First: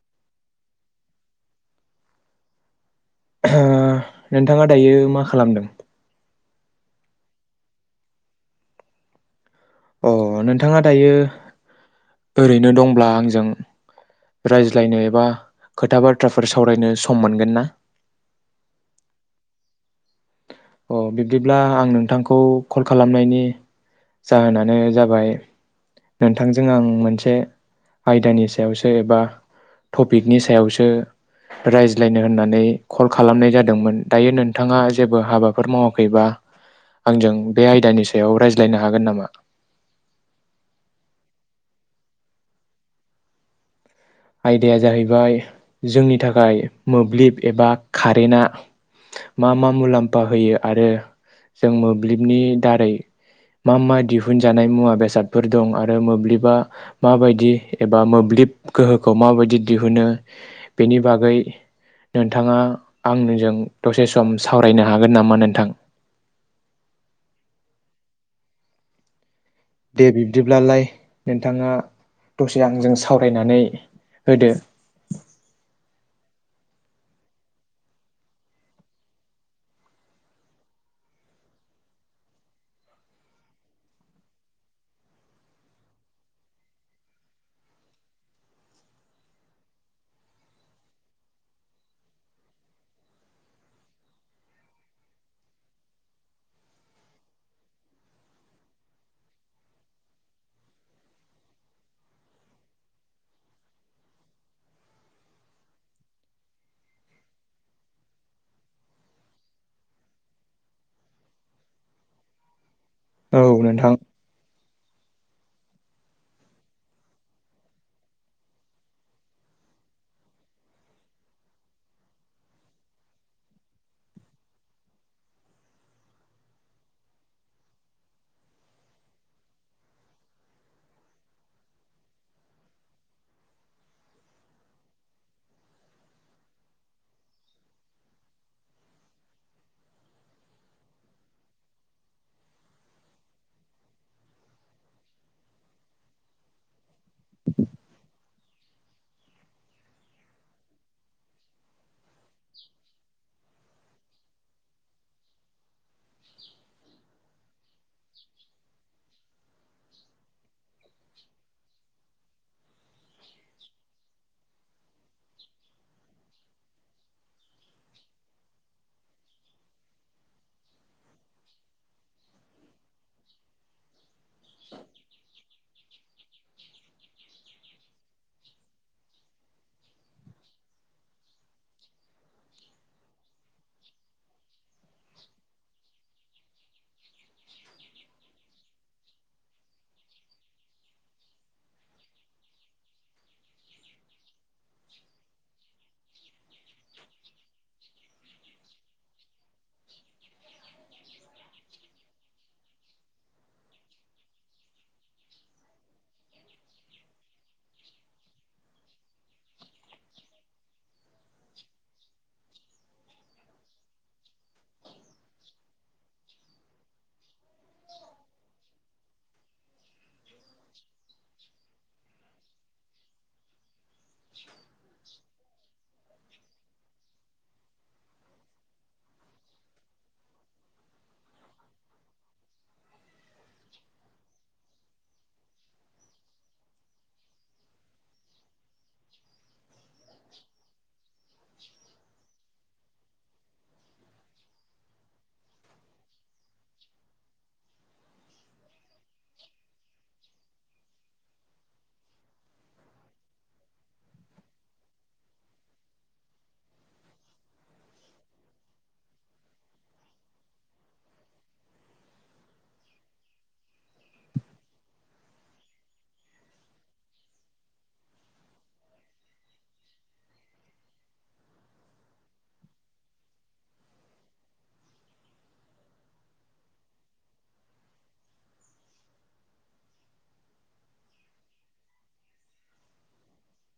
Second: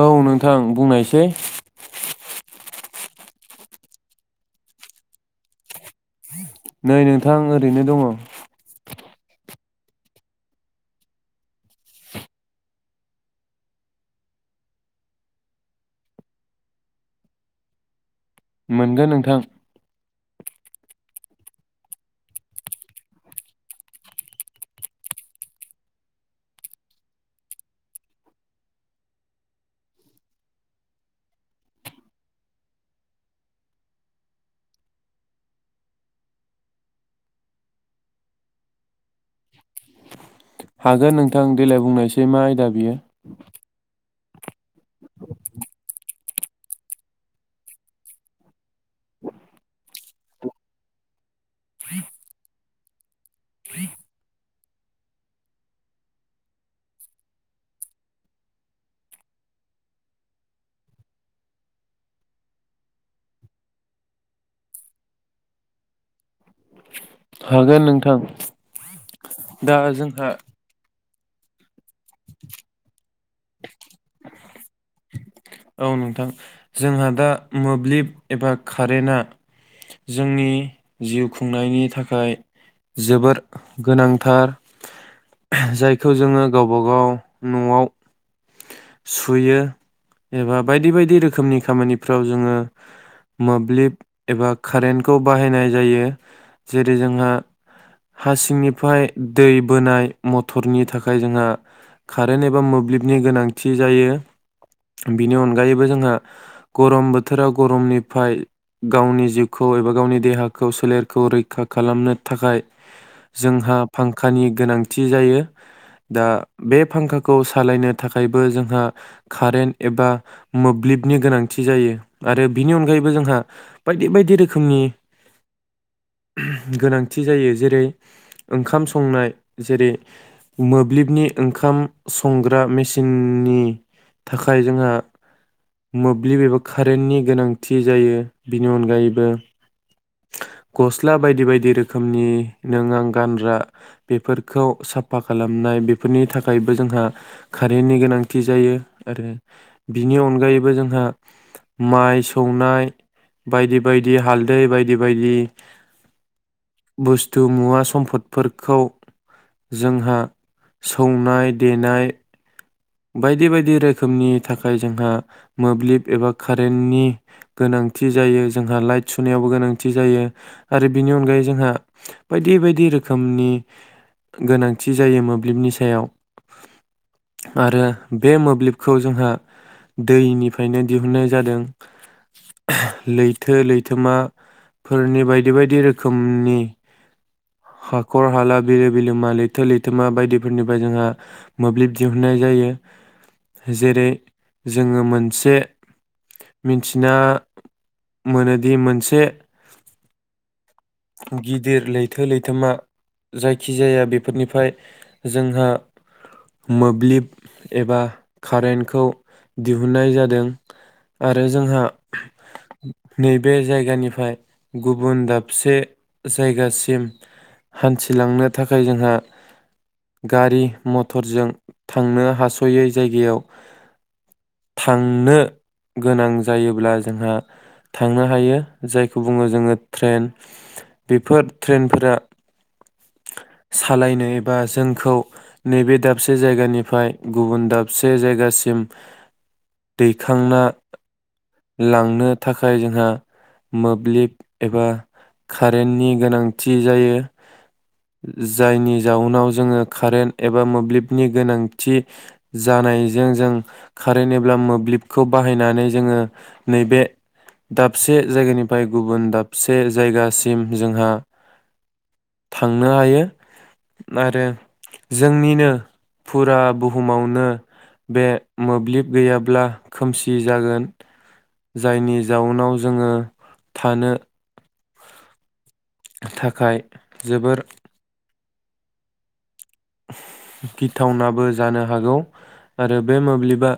औ नोंथां बुंनायसै। ओ नोंथाङा दायो मा खालामदों? नै नोंथां ओरैनो दङ। अ नोंथाङा दायो ओरैनो दंब्ला आंजों रायज्लायनो एबा खोथा बाथ्राफोर सावरायनो सम मोनगोन ना? मोनगोन नोंथां। अ बिब्दिब्ला आं नोंथांखौ खल खालामनायनि जाहोनानो जाबाय नोंथांजों आं मोनसे आयदानि सायावसो एबा टपिकनि सायावसो रायज्लायनो होननानै खल खालामनाय जादोंमोन दायो नोंथाङा जेबो हाबाफोर मावाखैबा आंजों बे आयदानि सायाव रायज्लायनो हागोन नामा? हागोन नोंथां देलाय बुंनायसै मा आयदा बियो। आयदाया जाहैबाय जोंनि थाखाय मोब्लिब एबा कारेन्टआ मा मा मुलाम्फा होयो आरो जों मोब्लिबनि दारै मा मा दिहुन जानाय मुवा बेसादफोर दं आरो मोब्लिबा माबायदि एबा मोब्लिब गोहोखौ माबायदि दिहुनो बेनि बागै नोंथाङा आंजों दसे सम सावरायनो हागोन नामा नोंथां। हागोन नोंथां। दा दे जोंहा बिब्दिब्लालाय। नोंथाङा दसे आंजों सावरायनानै। होदो औ नोंथां जोंहा दा मोब्लिब एबा कारेन्टआ जोंनि जिउ खुंनायनि थाखाय जोबोर गोनांथार जायखौ जोङो गावबा गाव न'आव सुयो एबा बायदि बायदि रोखोमनि खामानिफ्राव जोङो मोब्लिब एबा कारेन्टखौ बाहायनाय जायो जेरै जोंहा हा सिंनिफ्राय दै बोनाय मटरनि थाखाय जोंहा कारेन्ट एबा मोब्लिबनि गोनांथि जायो। बिनि अनगायैबो जोंहा गरम बोथोराव गरमनिफ्राय गावनि जिउखौ एबा गावनि देहाखौ सोलेरखौ रैखा खालामनो थाखाय औ जोंहा नोंथां फांखानि गोनांथि जायो दा बे फांखाखौ सालायनो थाखायबो जोंहा कारेन्ट एबा मोब्लिबनि गोनांथि जायो आरो बिनि अनगायैबो जोंहा बायदि बायदि रोखोमनि गोनांथि जायो जेरै ओंखाम संनाय जेरै मोब्लिबनि ओंखाम संग्रा मेसिननि थाखाय थाखाय जोंहा मोब्लिब बेबा कारेन्टनि गोनांथि जायो बेनि अनगायैबो गस्ला बायदि बायदि रोखोमनि नों आं गानग्रा बेफोरखौ साफा खालामनाय बेफोरनि थाखायबो जोंहा कारेन्टनि गोनांथि जायो आरो बिनि अनगायैबो जोंहा माइ सौनाय बायदि बायदि हालदै बायदि बायदि बुस्थु मुवा सम्फदफोरखौ जोंहा सौनाय देनाय बायदि बायदि रोखोमनि थाखाय जोंहा मोब्लिब एबा कारेन्टनि गोनांथि जायो जोंहा लाइट सुनायावबो गोनांथि जायो आरो बिनि अनगायै जोंहा बायदि बायदि रोखोमनि गोनांथि जायो मोब्लिबनि सायाव आरो बे मोब्लिबखौ जोंहा दैनिफ्रायनो दिहुननाय जादों लैथो लैथोमाफोरनि बायदि बायदि रोखोमनि हाखर हाला बिलो बिलोमा लैथो लैथोमा बायदिफोरनिफ्राय जोंहा मोब्लिब दिहुन होननाय जायो जेरै जोङो मोनसे मिथिना मोनोदि मोनसे गिदिर लैथो लैथोमा जायखिजाया बेफोरनिफ्राय जोंहा मोब्लिब एबा कारेन्टखौ दिहुननाय जादों आरो जोंहा नैबे जायगानिफ्राय गुबुन दाबसे जायगासिम हान्थिलांनो थाखाय जोंहा गारि मथरजों थांनो हासयै जायगायाव थांनो। गोनां जायोब्ला जोंहा थांनो हायो जायखौ बुङो जोङो ट्रेन बेफोर ट्रेनफोरा सालायनो एबा जोंखौ नैबे दाब दाबसे जायगानिफ्राय गुबुन दाबसे जायगासिम दैखांना लांनो थाखाय जोंहा मोब्लिब एबा कारेन्टनि गोनांथि जायो जायनि जाउनाव जोङो कारेन्ट एबा मोब्लिब नि गोनांथि जानायजों जों कारेन्ट एबा मोब्लिबखौ बाहायनानै जोङो नैबे दाबसे जायगानिफ्राय गुबुन दाबसे जायगासिम जोंहा थांनो हायो आरो जोंनिनो फुरा बुहुमावनो बे मोब्लिब गैयाब्ला खोमसि जागोन जायनि जाउनाव जोङो थानो थाखाय जोबोर गिथावनाबो जानो हागौ आरो बे मोब्लिबा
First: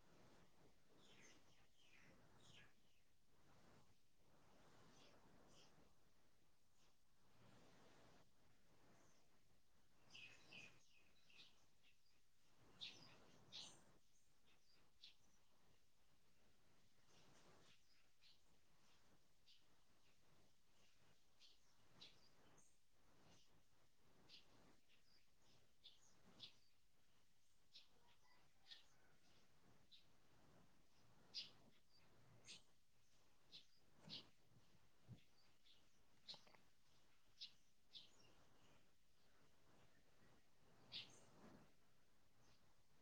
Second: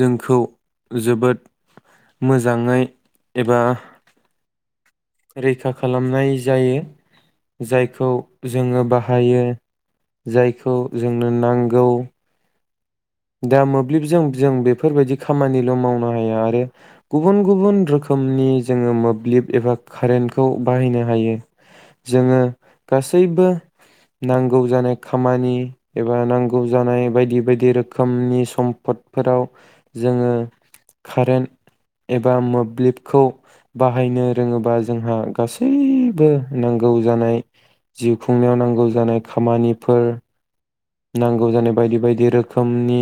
जोंखौ जोबोद मोजाङै एबा रैखा खालामनाय जायो जायखौ जोङो बाहायो जायखौ जोंनो नांगौ दा मोब्लिबजों जों बेफोरबायदि खामानिल' मावनो हाया आरो गुबुन गुबुन रोखोमनि जोङो मोब्लिब एबा कारेन्टखौ बाहायनो हायो जोङो गासैबो नांगौ जानाय खामानि एबा नांगौ जानाय बायदि बायदि रोखोम रोखोमनि सम्पदफोराव जोङो खारोन एबा मोब्लिबखौ बाहायनो रोङोबा जोंहा गासैबो नांगौ जानाय जिउ खुंनायाव नांगौ जानाय खामानिफोर नांगौ जानाय बायदि बायदि रोखोमनि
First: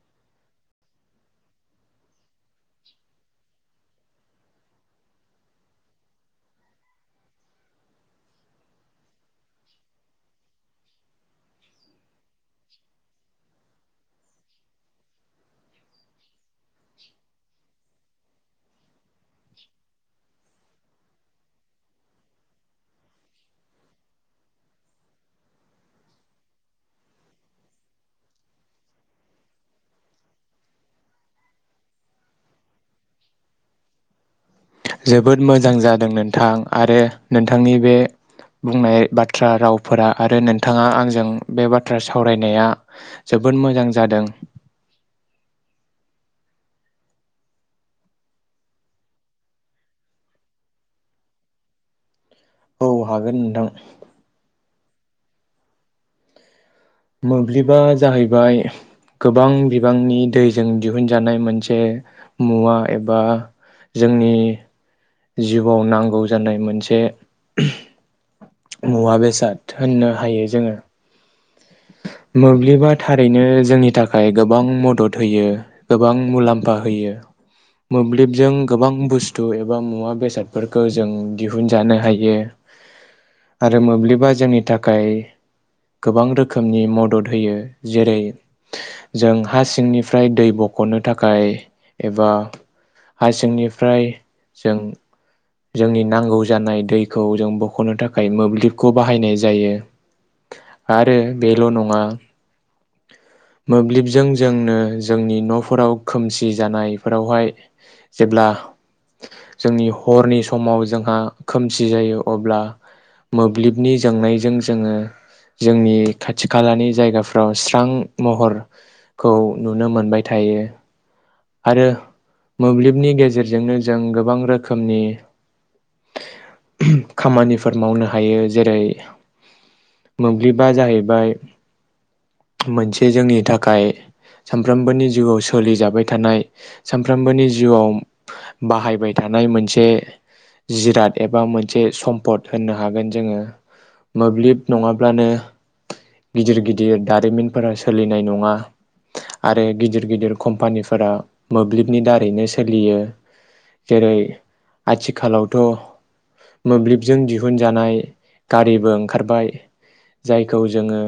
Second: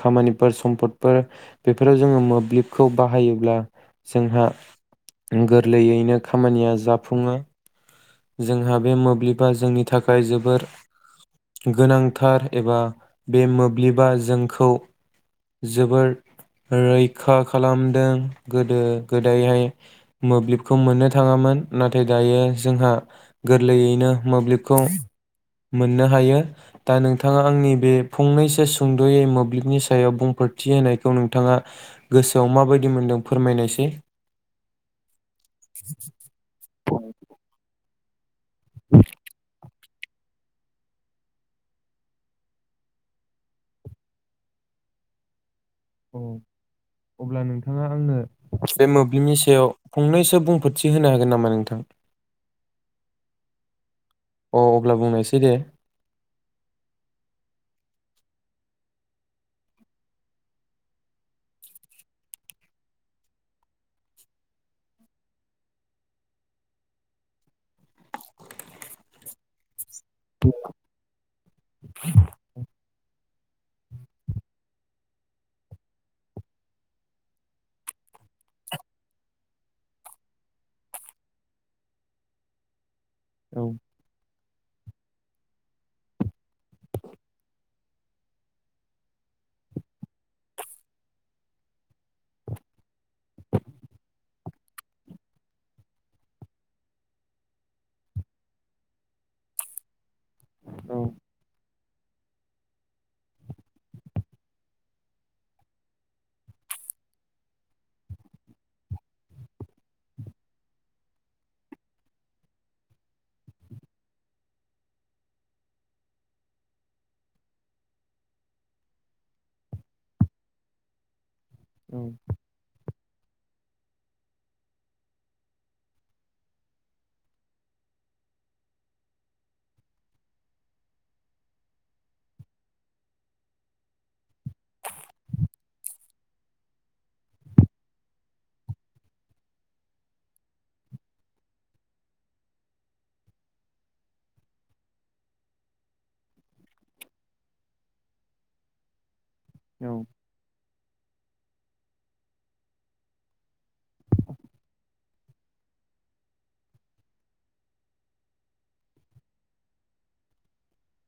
खामानिफोर सम्पदफोर बेफोराव जोङो मोब्लिबखौ बाहायोब्ला जोंहा गोरलैयैनो खामानिया जाफुङो जोंहा बे मोब्लिबा जोंनि थाखाय जोबोर गोनांथार एबा बे मोब्लिबा जोंखौ जोबोर रैखा खालाम दों गोदो गोदोहाय मोब्लिबखौ मोननो थाङामोन नाथाय दायो जोंहा गोरलैयैनो मोब्लिबखौ मोननो हायो दा नोंथाङा आंनि बे फंनैसो सुंद'यै मोब्लिबनि सायाव बुंफोरथि होनायखौ नोंथाङा गोसोआव माबायदि मोनदों फोरमायनायसै? जोबोद मोजां जादों नोंथां आरो नोंथांनि बे बुंनाय बाथ्रा राव फोरा आरो नोंथाङा आंजों बे बाथ्रा सावरायनाया जोबोद मोजां जादों औ अब्ला नोंथाङा आंनो बे मोब्लिबनि सायाव फंनैसो बुंफोरथि होनो हागोन नामा नोंथां औ हागोन नोंथां औ अब्ला बुंनायसै दे मोब्लिबआ जाहैबाय गोबां बिबांनि दैजों दिहुनजानाय मोनसे मुवा एबा जोंनि जिउआव नांगौ जानाय मोनसे मुवा बेसाद होननो हायो जोङो मोब्लिब आ थारैनो जोंनि थाखाय गोबां मदद होयो गोबां मुलाम्फा होयो मोब्लिबजों गोबां बुस्थु एबा मुवा बेसादफोरखौ जों दिहुनजानो हायो औ आरो मोब्लिबा जोंनि थाखाय गोबां रोखोमनि मदद होयो जेरै जों हा सिंनिफ्राय दै बख'नो थाखाय एबा हा सिंनिफ्राय जों जोंनि नांगौ जानाय दैखौ जों बख'नो थाखाय मोब्लिबखौ बाहायनाय जायो औ आरो बेल' नं ङा मोब्लिबजों जोंनो जोंनि न'फोराव खोमसि जानायफोरावहाय जेब्ला जोंनि हरनि समाव जोंहा खोमसि जायो अब्ला मोब्लिबनि जोंनायजों जोङो जोंनि खाथि खालानि जायगाफ्राव स्रां महरखौ नुनो मोनबाय थायो आरो औ मोब्लिबनि गेजेर जोंनो जों गाबां रोखोमनि खामानिफोर मावनो हायो जेरै मोब्लिबआ जाहैबाय मोनसे जोंनि थाखाइ सामफ्रामबोनि जिउआव सोलिजाबाय थानाय सानफ्रामबोनि जिउआव बाहायबाय थानाय मोनसे जिराद एबा मोनसे सम्पद होननो हागोन जोङो मोब्लिब नङाब्लानो गिदिर गिदिर दारिमिनफोरा सोलिनाय नङा आरो औ गिदिर गिदिर कम्पानि मोब्लिबनि दारैनो सोलियो जेरै आथिखालावथ' मोब्लिबजों दिहुनजानाय गारिबो ओंखारबाय जायखौ जोङो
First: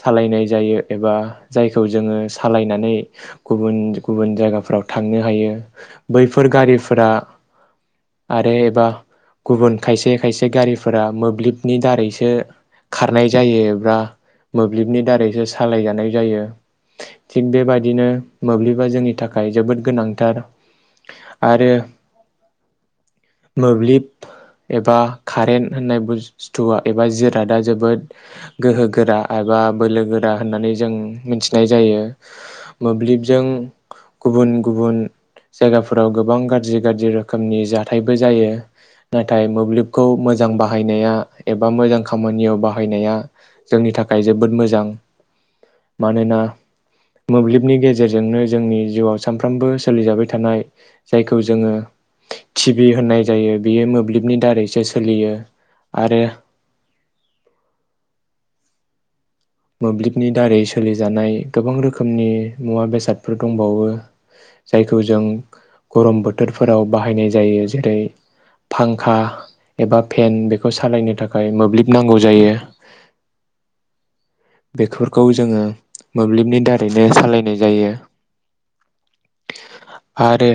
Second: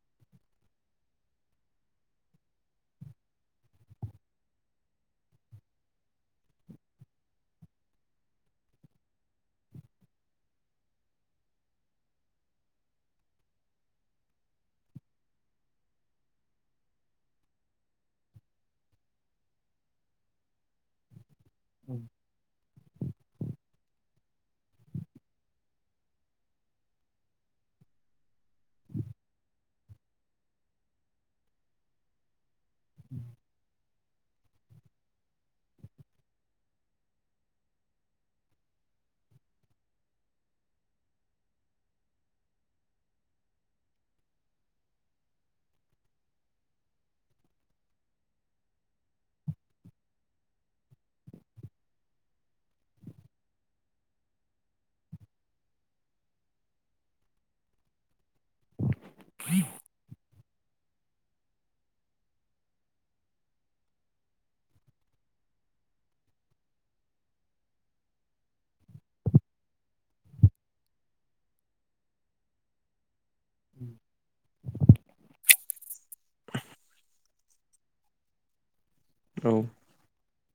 सालायनाय जायो एबा जायखौ जोङो सालायनानै गुबुन गुबुन जायगाफ्राव थांनो हायो बैफोर गारिफोरा आरो एबा गुबुन खायसे खायसे गारिफोरा मोब्लिबनि दारैसो खारनाय जायो एबा मोब्लिबनि दारैसो सालायजानाय जायो थिग बेबदिनो मोब्लिब जोंनि थाखाय जोबोद गोनांथार आरो मोब्लिब एबा कारेन्ट होननाय बुस्थुआ एबा जिरादा जोबोद गोहोगोरा एबा बोलो गोरा होननानै जों मिथिनाय जायो मोब्लिबजों गुबुन गुबुन जायगाफोराव गोबां गाज्रि गाज्रि रोखोमनि जाथायबो जायो नाथाय मोब्लिबखौ मोजां बाहायनाया एबा मोजां खामानियाव बाहायनाया जोंनि थाखाय जोबोद मोजां मानोना मोब्लिबनि गेजेरजोंनो जोंनि जिउआव सानफ्रामबो सोलिजाबाय थानाय जायखौ जोङो टि भि होननाय जायो बियो मोब्लिबनि दारैसो सोलियो आरो मोब्लिबनि दारै सोलिजानाय गोबां रोखोमनि मुवा बेसादफोर दंबावो जायखौ जों गरम बोथोरफोराव बाहायनाय जायो जेरै फांखा एबा फेन बेखौ सालायनो थाखाय मोब्लिब नांगौ जायो उम बेफोरखौ जोङो मोब्लिबनि दारैनो सालायनाय जायो औ आरो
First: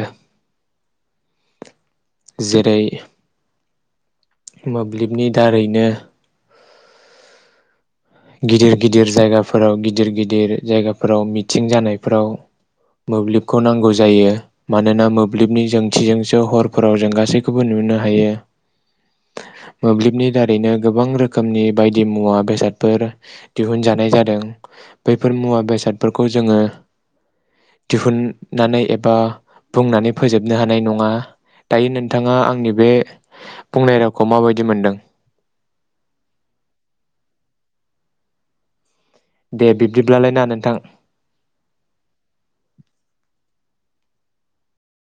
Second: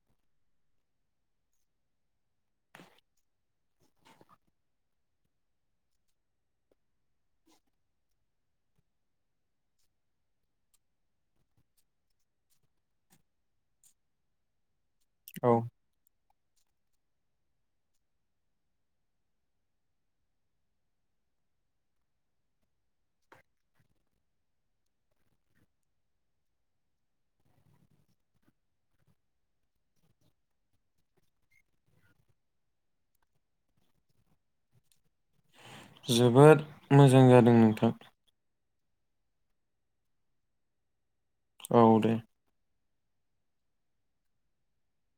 जेरै मोब्लिबनि दारैनो गिदिर गिदिर जायगाफोराव गिदिर गिदिर जायगाफोराव मिथिं जानायफोराव मोब्लिबखौ नांगौ जायो। मानोना औ मोब्लिबनि जोंथिजोंसो हर फोराव जों गासैखौबो नुनो हायो। मोब्लिबनि दारैनो गोबां रोखोमनि बायदि मुवा बेसाद। फोर दिहुनजानाय जादों बैफोर मुवा बेसादफोरखौ जोङो दिहुननानै एबा बुंनानै फोजोबनो हानाय नङा दायो नोंथाङा आंनि बे बुंनाय रावखौ माबायदि मोनदों? जोबोद मोजां जादों नोंथां। दे बिब्दिब्लालाय ना नोंथां। औ दे